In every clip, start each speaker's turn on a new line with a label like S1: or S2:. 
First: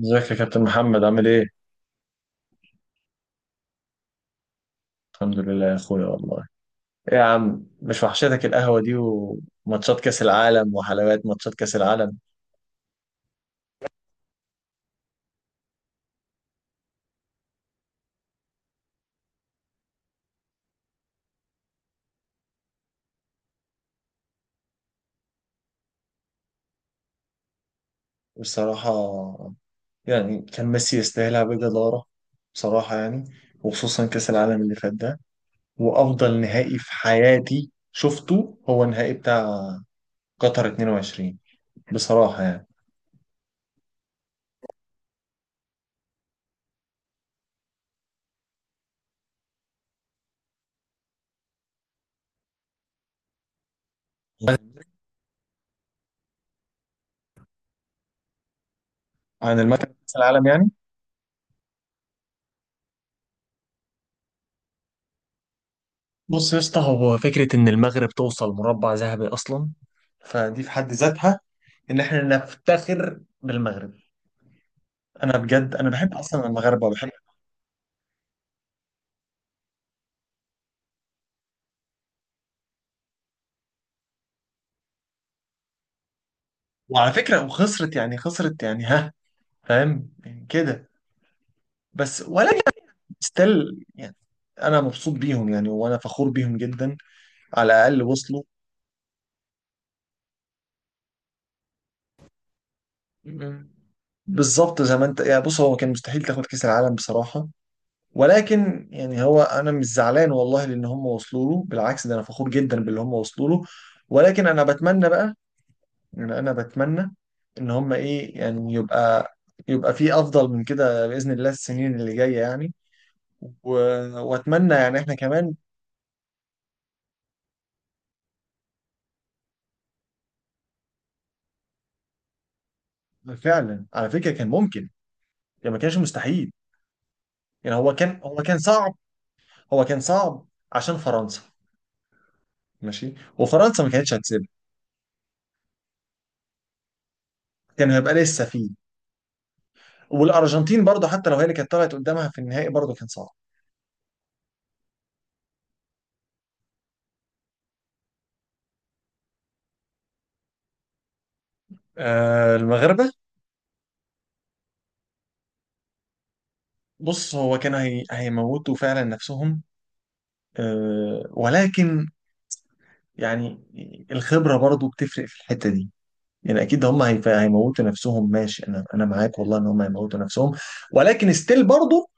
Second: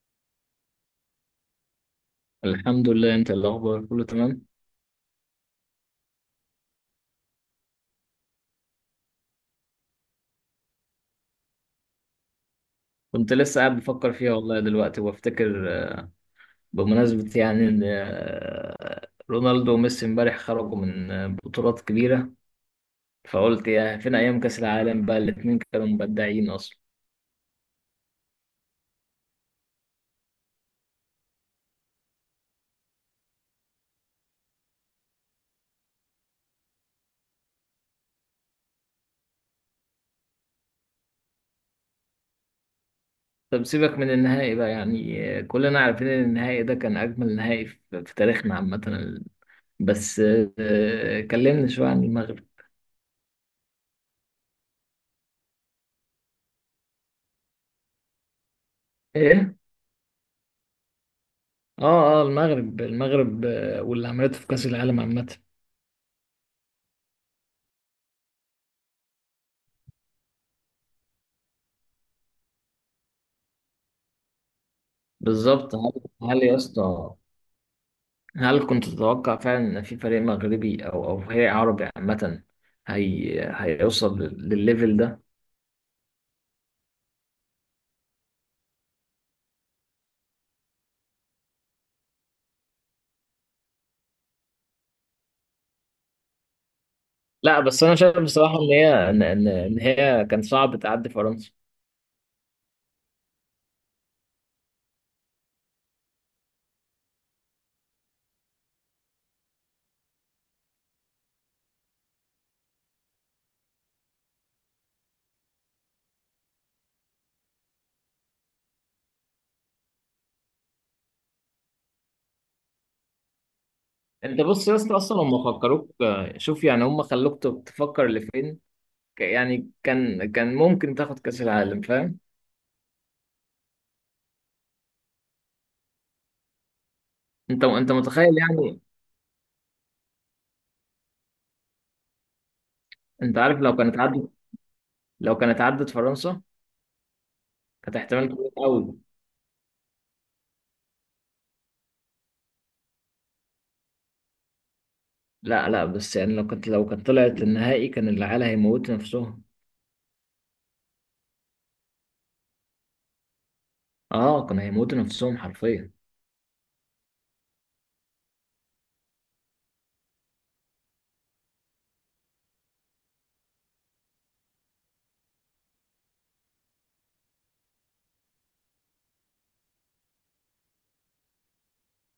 S1: ازيك يا كابتن محمد عامل ايه؟
S2: الحمد لله. انت إيه الاخبار، كله تمام؟
S1: الحمد لله يا اخويا والله. ايه يا عم، مش وحشتك القهوة دي وماتشات كأس العالم وحلوات ماتشات كأس العالم؟
S2: كنت لسه قاعد بفكر فيها والله دلوقتي وبفتكر، بمناسبة يعني ان رونالدو وميسي امبارح خرجوا من بطولات كبيرة، فقلت يا فين ايام كاس العالم، بقى الاتنين كانوا مبدعين اصلا.
S1: بصراحة يعني كان ميسي يستاهلها بجدارة. بصراحة يعني. وخصوصا كأس العالم اللي فات ده. وأفضل نهائي في حياتي شفته هو النهائي بتاع قطر 22. بصراحة يعني.
S2: طب سيبك من النهائي بقى، يعني كلنا عارفين ان النهائي ده كان اجمل نهائي في تاريخنا عامة. بس كلمني شوية عن المغرب. ايه؟
S1: عن المكان كأس العالم يعني.
S2: اه اه، المغرب، واللي عملته في كاس العالم عامة.
S1: بص يا اسطى، هو فكرة إن المغرب توصل مربع ذهبي أصلا، فدي في حد ذاتها، إن إحنا نفتخر بالمغرب. أنا بجد،
S2: بالظبط. هل،
S1: أنا بحب
S2: هل
S1: أصلا
S2: يا
S1: المغاربة وبحب.
S2: اسطى، هل كنت تتوقع فعلا ان في فريق مغربي او فريق عربي عامه، هيوصل للليفل ده؟
S1: وعلى فكرة، وخسرت يعني، خسرت يعني، ها، فاهم يعني كده. بس ولا ستيل يعني. أنا مبسوط بيهم يعني، وأنا فخور بيهم جدا.
S2: لا
S1: على
S2: بس انا
S1: الأقل
S2: شايف
S1: وصلوا.
S2: بصراحه ان هي ان هي كان صعب تعدي فرنسا.
S1: بالظبط زي ما أنت يعني، بص هو كان مستحيل تاخد كأس العالم بصراحة، ولكن يعني هو انا مش زعلان والله لان هم وصلوا له، بالعكس ده انا فخور جدا باللي هم وصلوا له. ولكن انا بتمنى بقى، يعني انا بتمنى ان هم ايه يعني يبقى، يبقى في افضل من كده باذن الله السنين اللي جايه يعني. و...
S2: انت بص
S1: واتمنى
S2: يا اسطى،
S1: يعني احنا
S2: اصلا هم
S1: كمان.
S2: فكروك، شوف يعني هم خلوك تفكر لفين. يعني كان ممكن تاخد كاس العالم، فاهم؟
S1: فعلا على فكره كان ممكن، يعني ما كانش مستحيل.
S2: انت
S1: يعني
S2: انت
S1: هو كان
S2: متخيل
S1: هو كان
S2: يعني؟
S1: صعب. هو كان صعب عشان فرنسا. ماشي.
S2: انت عارف لو
S1: وفرنسا ما
S2: كانت
S1: كانتش
S2: عدت،
S1: هتسيبها،
S2: لو كانت عدت فرنسا،
S1: كان
S2: كانت
S1: هيبقى
S2: احتمال
S1: لسه
S2: كبير
S1: فيه.
S2: قوي.
S1: والارجنتين برضه حتى لو هي اللي كانت طلعت قدامها في النهائي برضه كان صعب.
S2: لا لا بس يعني لو كانت طلعت النهائي كان العيال هيموتوا نفسهم.
S1: المغاربة.
S2: اه كانوا هيموتوا نفسهم حرفيا.
S1: بص هو كانوا هيموتوا فعلا نفسهم. ولكن يعني الخبرة برضو بتفرق في الحتة دي. يعني أكيد هم هيموتوا نفسهم، ماشي، أنا معاك والله إن هم هيموتوا نفسهم. ولكن ستيل برضو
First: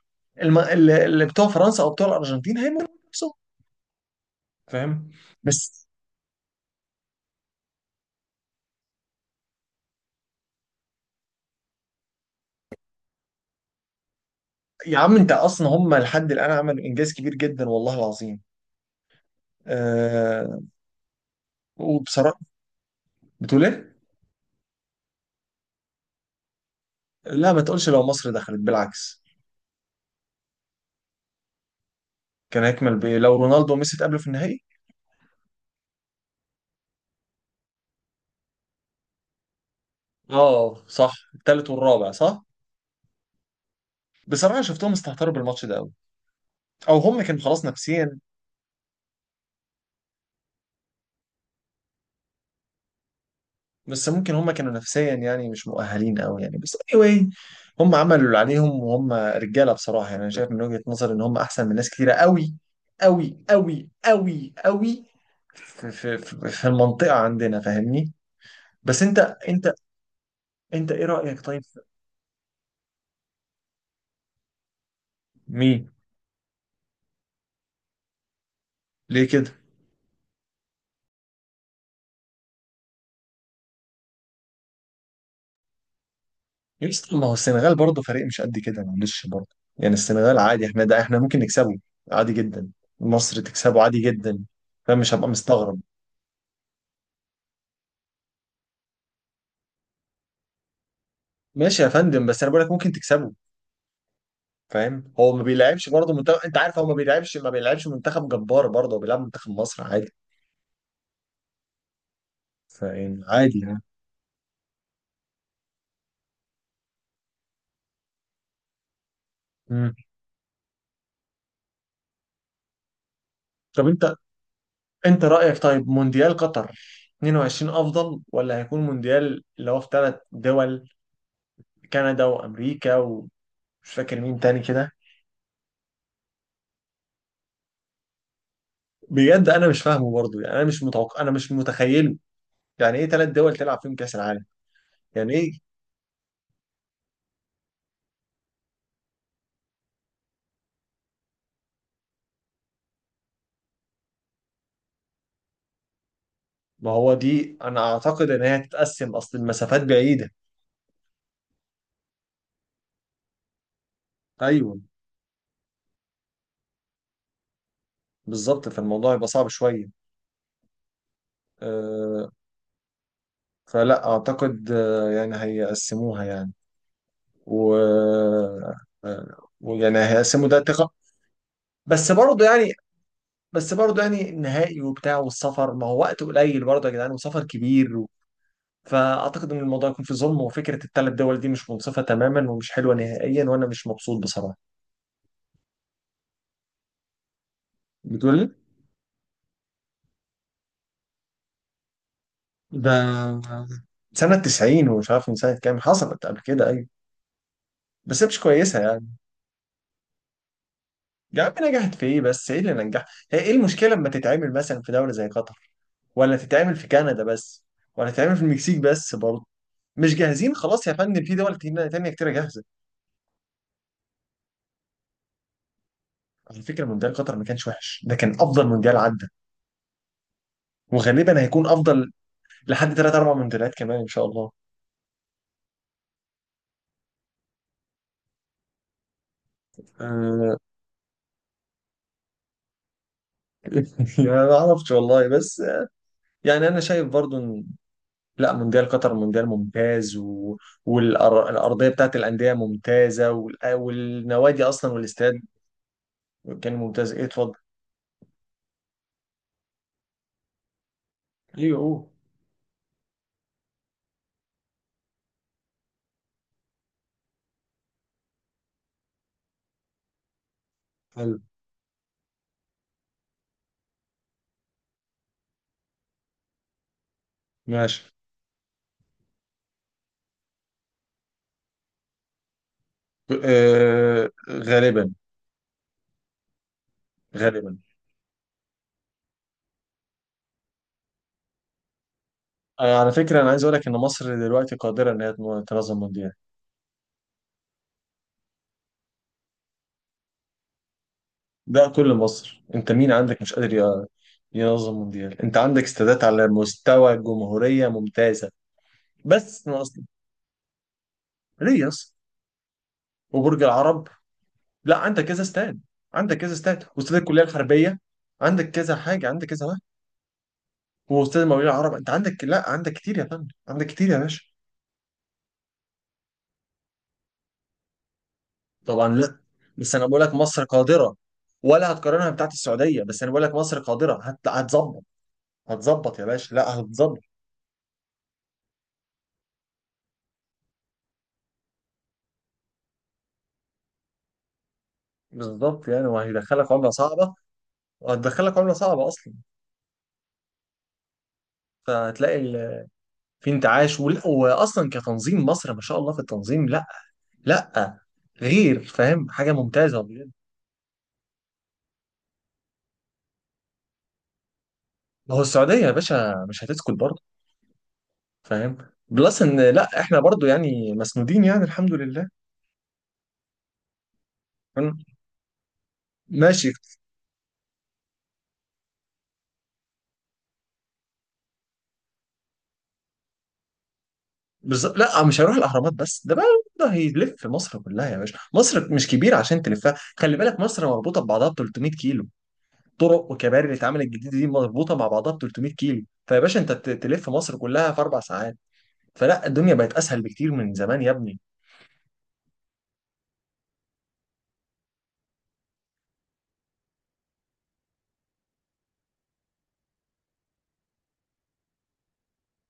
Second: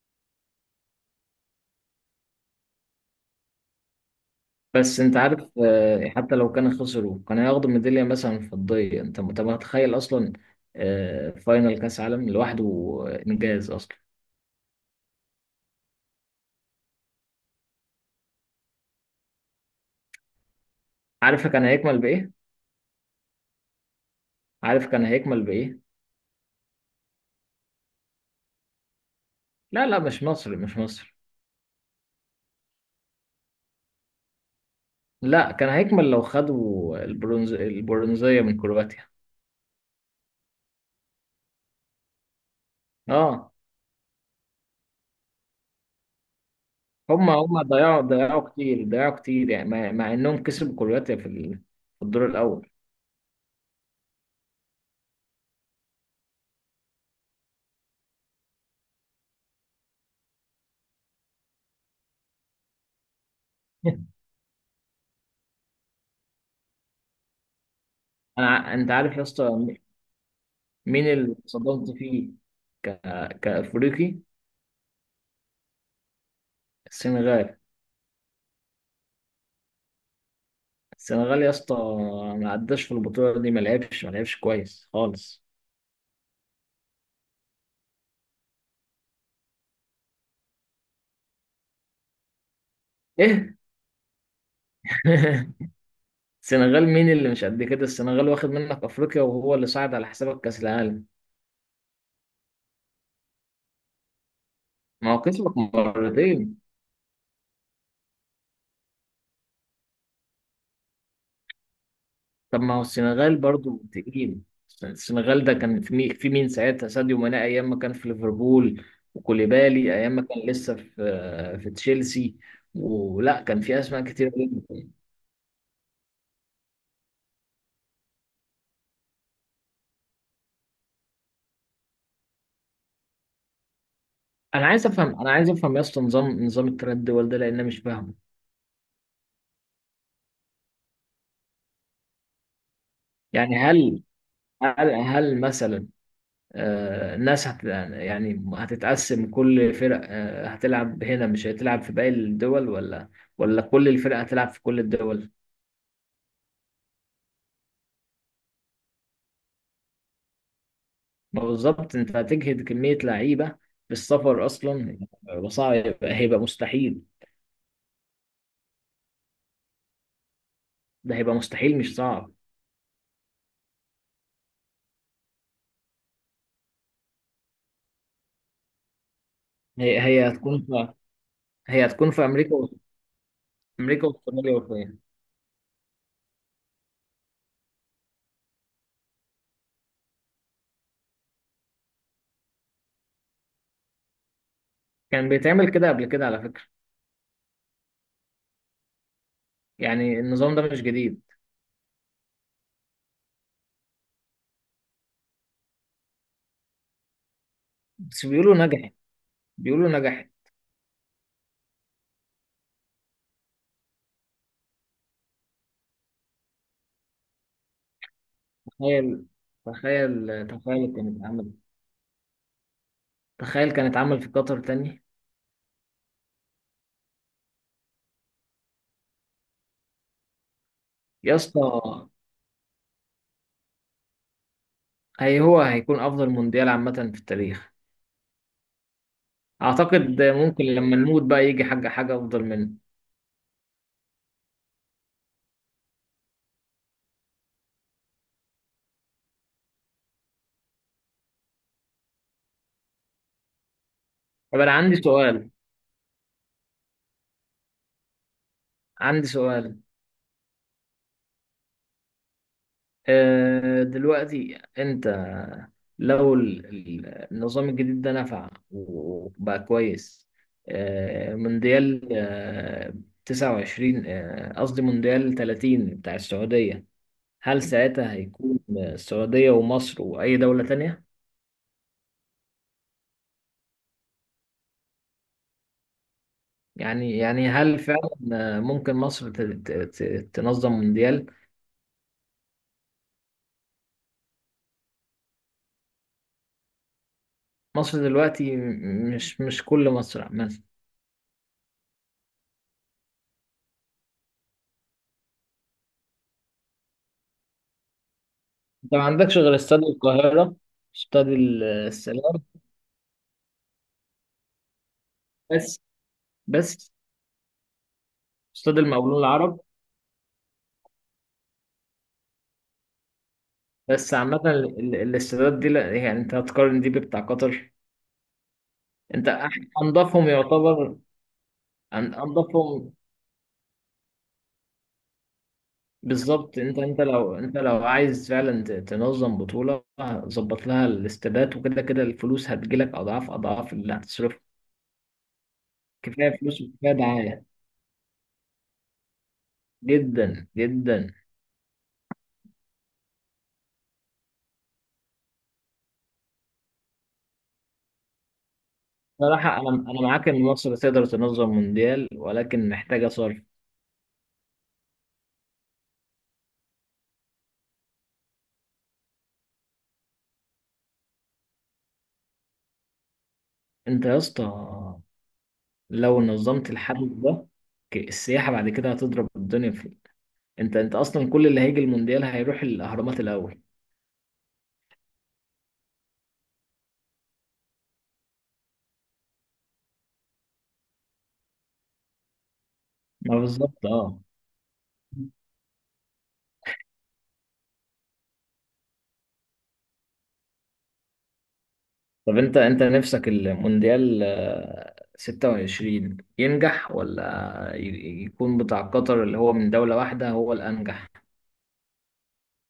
S1: اللي بتوع فرنسا أو بتوع الأرجنتين هيموتوا نفسهم،
S2: بس
S1: فاهم؟
S2: انت عارف،
S1: بس
S2: حتى لو كانوا خسروا كانوا هياخدوا ميدالية مثلا فضية، انت انت متخيل اصلا؟ فاينل كاس عالم لوحده انجاز اصلا.
S1: يا عم أنت أصلا هم لحد الآن عملوا إنجاز كبير جدا والله العظيم. أه...
S2: عارف كان هيكمل بايه؟
S1: وبصراحة. بتقول إيه؟
S2: عارف كان هيكمل بايه؟
S1: لا ما تقولش لو مصر دخلت، بالعكس.
S2: لا لا، مش مصر.
S1: كان هيكمل بإيه لو رونالدو وميسي اتقابلوا في النهائي؟
S2: لا، كان هيكمل لو خدوا البرونزية من كرواتيا.
S1: اه صح، التالت والرابع، صح.
S2: اه،
S1: بصراحة شفتهم استهتروا بالماتش ده قوي، او هم
S2: هما
S1: كانوا
S2: هما
S1: خلاص
S2: ضيعوا،
S1: نفسيا.
S2: ضيعوا كتير، يعني مع انهم كسبوا كرواتيا في الدور الاول.
S1: بس ممكن هم كانوا نفسيا يعني مش مؤهلين قوي يعني، بس anyway هم عملوا اللي عليهم وهم رجالة بصراحة، يعني انا شايف من وجهة نظري ان هم احسن من ناس كتيرة قوي، قوي قوي قوي قوي في المنطقة عندنا، فاهمني؟
S2: انت
S1: بس
S2: عارف يا اسطى،
S1: انت انت ايه
S2: مين اللي
S1: رأيك طيب
S2: صدمت فيه ك... كأفريقي؟
S1: مين؟
S2: السنغال،
S1: ليه كده؟
S2: السنغال يا اسطى، ما عداش في البطولة دي، ما لعبش كويس خالص.
S1: يا اسطى، ما هو السنغال برضه فريق مش قد كده، معلش برضه. يعني السنغال عادي، احنا ده احنا ممكن نكسبه عادي جدا، مصر
S2: ايه؟
S1: تكسبه عادي جدا. فاهم؟ مش هبقى مستغرب.
S2: السنغال مين اللي مش قد كده؟ السنغال واخد منك أفريقيا وهو اللي صعد على حسابك كأس العالم،
S1: ماشي يا فندم، بس انا بقول لك ممكن تكسبه. فاهم؟
S2: ما هو
S1: هو ما
S2: كسبك
S1: بيلعبش برضه منتخب، انت
S2: مرتين.
S1: عارف، هو ما بيلعبش منتخب جبار برضه، هو بيلعب منتخب مصر عادي.
S2: طب ما هو
S1: فيعني
S2: السنغال
S1: عادي يعني.
S2: برضو تقيل، السنغال ده كان في مين، في مين ساعتها؟ ساديو ماني أيام ما كان في ليفربول،
S1: مم.
S2: وكوليبالي أيام ما كان لسه في في تشيلسي، ولا كان في
S1: طب
S2: أسماء
S1: انت
S2: كتير.
S1: انت رأيك طيب مونديال قطر 22 افضل ولا هيكون مونديال اللي هو في 3 دول، كندا وامريكا ومش فاكر مين تاني
S2: انا عايز
S1: كده؟
S2: افهم، انا عايز افهم يا اسطى، نظام، نظام التردد الدول ده، لان أنا مش فاهمه.
S1: بجد انا مش فاهمه برضه يعني، انا مش متوقع، انا مش متخيله. يعني ايه 3 دول
S2: يعني
S1: تلعب فيهم
S2: هل،
S1: كاس العالم؟
S2: هل
S1: يعني
S2: هل
S1: ايه؟
S2: مثلا الناس هت، يعني هتتقسم، كل فرق هتلعب هنا مش هتلعب في باقي الدول، ولا ولا كل الفرق هتلعب في كل الدول؟
S1: ما هو دي انا اعتقد ان هي هتتقسم، اصل المسافات بعيده.
S2: ما بالظبط، انت هتجهد كمية لعيبة في السفر
S1: ايوه،
S2: اصلا، وصعب، هيبقى مستحيل.
S1: بالظبط، فالموضوع يبقى صعب شويه.
S2: ده هيبقى مستحيل مش
S1: أه
S2: صعب.
S1: فلا اعتقد، يعني هيقسموها يعني. و آه، ويعني
S2: هي هي
S1: هيقسموا
S2: هتكون
S1: ده ثقه.
S2: في، هي هتكون
S1: بس
S2: في
S1: برضه
S2: امريكا،
S1: يعني، بس برضه
S2: امريكا
S1: يعني
S2: واستراليا
S1: النهائي
S2: وفين؟
S1: وبتاع والسفر، ما هو وقت قليل برضه يا جدعان وسفر كبير، فاعتقد ان الموضوع يكون فيه ظلم، وفكره ال3 دول دي مش منصفه تماما ومش حلوه نهائيا وانا مش مبسوط بصراحه.
S2: كان بيتعمل كده قبل كده على فكرة،
S1: بتقول لي
S2: يعني النظام ده مش جديد.
S1: ده سنه 90؟ ومش عارف من سنه كام حصلت قبل كده، ايوه، بس هي
S2: بس
S1: مش
S2: بيقولوا
S1: كويسه
S2: نجحت،
S1: يعني.
S2: بيقولوا نجحت.
S1: يا عم، نجحت في ايه؟ بس ايه اللي نجح؟ هي ايه المشكله لما تتعمل مثلا في دوله زي قطر؟ ولا تتعمل في كندا بس؟ ولا تتعمل في المكسيك بس
S2: تخيل
S1: برضه؟ مش
S2: تخيل
S1: جاهزين خلاص يا
S2: تخيل
S1: فندم،
S2: كانت
S1: في
S2: عمل،
S1: دول تانية كتيرة جاهزة.
S2: تخيل كانت عمل في قطر تاني.
S1: على فكرة، مونديال قطر ما كانش وحش، ده كان أفضل مونديال عدى،
S2: يا
S1: وغالبا
S2: اسطى،
S1: هيكون أفضل لحد 3 4 مونديالات كمان إن شاء الله.
S2: هو هيكون افضل مونديال عامة في التاريخ، اعتقد
S1: آه،
S2: ممكن لما نموت بقى يجي حاجة افضل منه.
S1: يعني ما اعرفش والله، بس يعني انا شايف برضو ان لا، مونديال قطر مونديال ممتاز، والارضيه بتاعت الانديه ممتازه،
S2: طب
S1: والنوادي
S2: انا
S1: اصلا،
S2: عندي
S1: والاستاد
S2: سؤال،
S1: كان ممتاز. ايه، اتفضل.
S2: عندي سؤال،
S1: ايه؟ اوه.
S2: دلوقتي انت لو النظام الجديد ده نفع وبقى كويس،
S1: حلو.
S2: مونديال 29، قصدي مونديال 30 بتاع السعودية، هل
S1: ماشي.
S2: ساعتها هيكون السعودية ومصر وأي دولة تانية؟
S1: غالبا.
S2: يعني يعني
S1: غالبا.
S2: هل فعلا ممكن مصر ت- تنظم مونديال؟
S1: على فكره انا عايز اقول لك ان مصر دلوقتي قادره ان هي تنظم مونديال.
S2: مصر دلوقتي، مش كل مصر مثلا،
S1: ده كل مصر، انت مين عندك مش قادر ينظم مونديال؟ انت عندك استادات على مستوى الجمهوريه ممتازه،
S2: انت ما عندكش غير
S1: بس
S2: استاد
S1: ناقص.
S2: القاهرة، استاد
S1: ليه يا اسطى؟
S2: السلام
S1: وبرج العرب. لا، عندك كذا استاد، عندك كذا استاد،
S2: بس،
S1: واستاد الكليه الحربيه، عندك
S2: استاد
S1: كذا
S2: المقاولون
S1: حاجه، عندك
S2: العرب.
S1: كذا واحد، واستاد المقاولين العرب. انت عندك، لا عندك كتير يا فندم، عندك كتير
S2: بس
S1: يا
S2: عامة
S1: باشا.
S2: الاستادات دي لا، يعني انت هتقارن دي بتاع قطر؟
S1: طبعا
S2: انت
S1: لا. بس انا بقول
S2: انضفهم
S1: لك مصر
S2: يعتبر،
S1: قادره. ولا هتقارنها بتاعت
S2: انضفهم.
S1: السعوديه، بس انا بقول لك مصر قادره، هتظبط. هتظبط يا باشا،
S2: بالظبط، انت،
S1: لا
S2: انت
S1: هتظبط.
S2: لو، انت لو عايز فعلا تنظم بطولة، ظبط لها الاستادات، وكده كده الفلوس هتجيلك اضعاف، اضعاف اللي هتصرفه.
S1: بالظبط، يعني
S2: كفاية فلوس
S1: وهيدخلك عمله
S2: وكفاية
S1: صعبه،
S2: دعاية.
S1: وهتدخلك عمله صعبه اصلا.
S2: جدا جدا.
S1: فهتلاقي في انتعاش، واصلا كتنظيم مصر ما شاء الله في التنظيم، لا لا، غير فاهم، حاجه
S2: صراحة انا، انا
S1: ممتازه
S2: معاك
S1: بجد.
S2: ان مصر تقدر تنظم مونديال، ولكن محتاجة صرف.
S1: ما هو السعوديه يا باشا مش هتسكت برضه، فاهم؟ بلس ان لا احنا برضه يعني مسنودين، يعني الحمد لله.
S2: انت يا اسطى
S1: فاهم؟
S2: لو نظمت
S1: ماشي.
S2: الحدث ده، السياحة بعد كده هتضرب الدنيا في، انت انت اصلا كل اللي هيجي المونديال هيروح الاهرامات الاول.
S1: بالظبط، لا مش هيروح الاهرامات بس، ده بقى ده هيلف مصر كلها يا باشا، مصر مش كبيره عشان تلفها، خلي بالك مصر مربوطه ببعضها ب 300 كيلو، طرق
S2: ما
S1: وكباري اللي
S2: بالظبط،
S1: اتعملت
S2: اه.
S1: جديد دي مربوطه مع بعضها ب 300 كيلو، فيا باشا انت تلف مصر كلها في 4 ساعات، فلا الدنيا بقت اسهل بكتير من زمان يا ابني.
S2: طب انت، انت نفسك المونديال 26 ينجح، ولا يكون بتاع قطر اللي هو من دولة واحدة هو الانجح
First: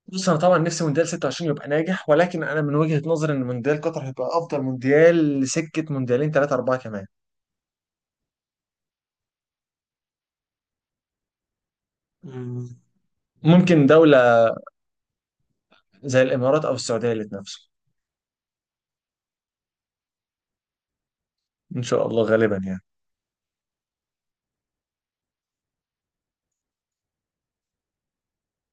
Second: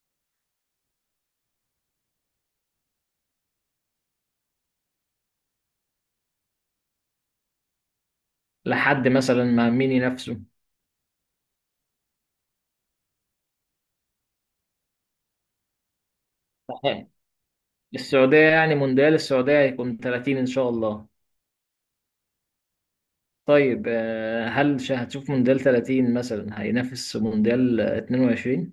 S1: بص، انا طبعا نفسي مونديال 26 يبقى ناجح، ولكن انا من وجهة نظري ان مونديال قطر هيبقى افضل مونديال لسكة مونديالين 3 4 كمان.
S2: لحد مثلا ما مين ينافسه؟
S1: مم. ممكن دولة زي الامارات او
S2: آه،
S1: السعودية اللي تنافسه.
S2: السعودية، يعني مونديال السعودية هيكون 30 ان شاء الله.
S1: ان شاء الله، غالبا يعني.
S2: طيب هل هتشوف مونديال 30 مثلا هينافس مونديال 22؟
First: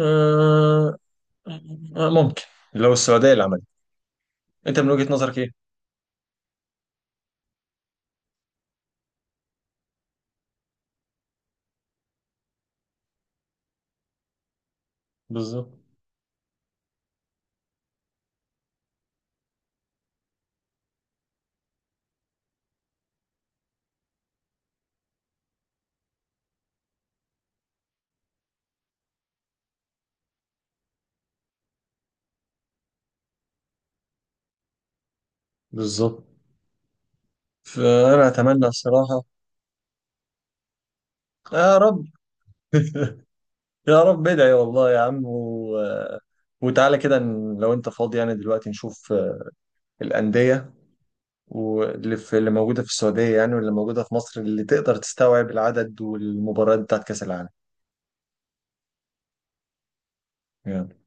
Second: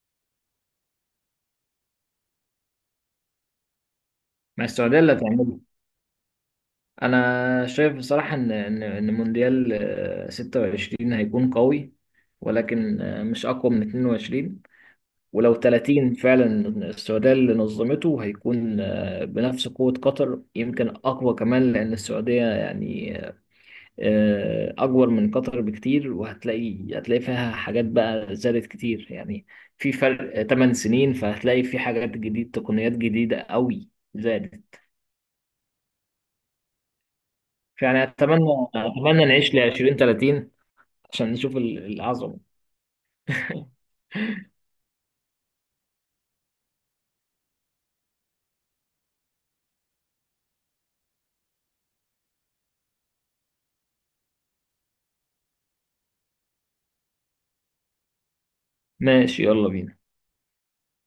S1: آه ممكن لو السعودية اللي عملت.
S2: ما
S1: انت من
S2: السعودية
S1: وجهة
S2: اللي
S1: نظرك
S2: هتعمله.
S1: ايه؟
S2: أنا شايف بصراحة إن إن مونديال 26 هيكون قوي، ولكن مش أقوى من 22. ولو
S1: بالظبط،
S2: 30 فعلا السعودية اللي نظمته، هيكون بنفس قوة قطر، يمكن أقوى كمان، لأن السعودية يعني أكبر من قطر بكتير، وهتلاقي، هتلاقي فيها حاجات بقى زادت كتير، يعني في فرق 8 سنين، فهتلاقي في حاجات جديدة، تقنيات جديدة قوي زادت.
S1: بالظبط،
S2: يعني
S1: فانا
S2: اتمنى،
S1: اتمنى الصراحة.
S2: اتمنى نعيش ل 20 30 عشان نشوف
S1: يا رب.
S2: العظمه.
S1: يا رب، ادعي والله يا عم، وتعالى كده لو انت فاضي يعني دلوقتي نشوف الأندية واللي في اللي موجودة في السعودية، يعني واللي موجودة في مصر اللي تقدر تستوعب العدد والمباريات بتاعت كأس العالم،
S2: ماشي يلا بينا.
S1: يعني.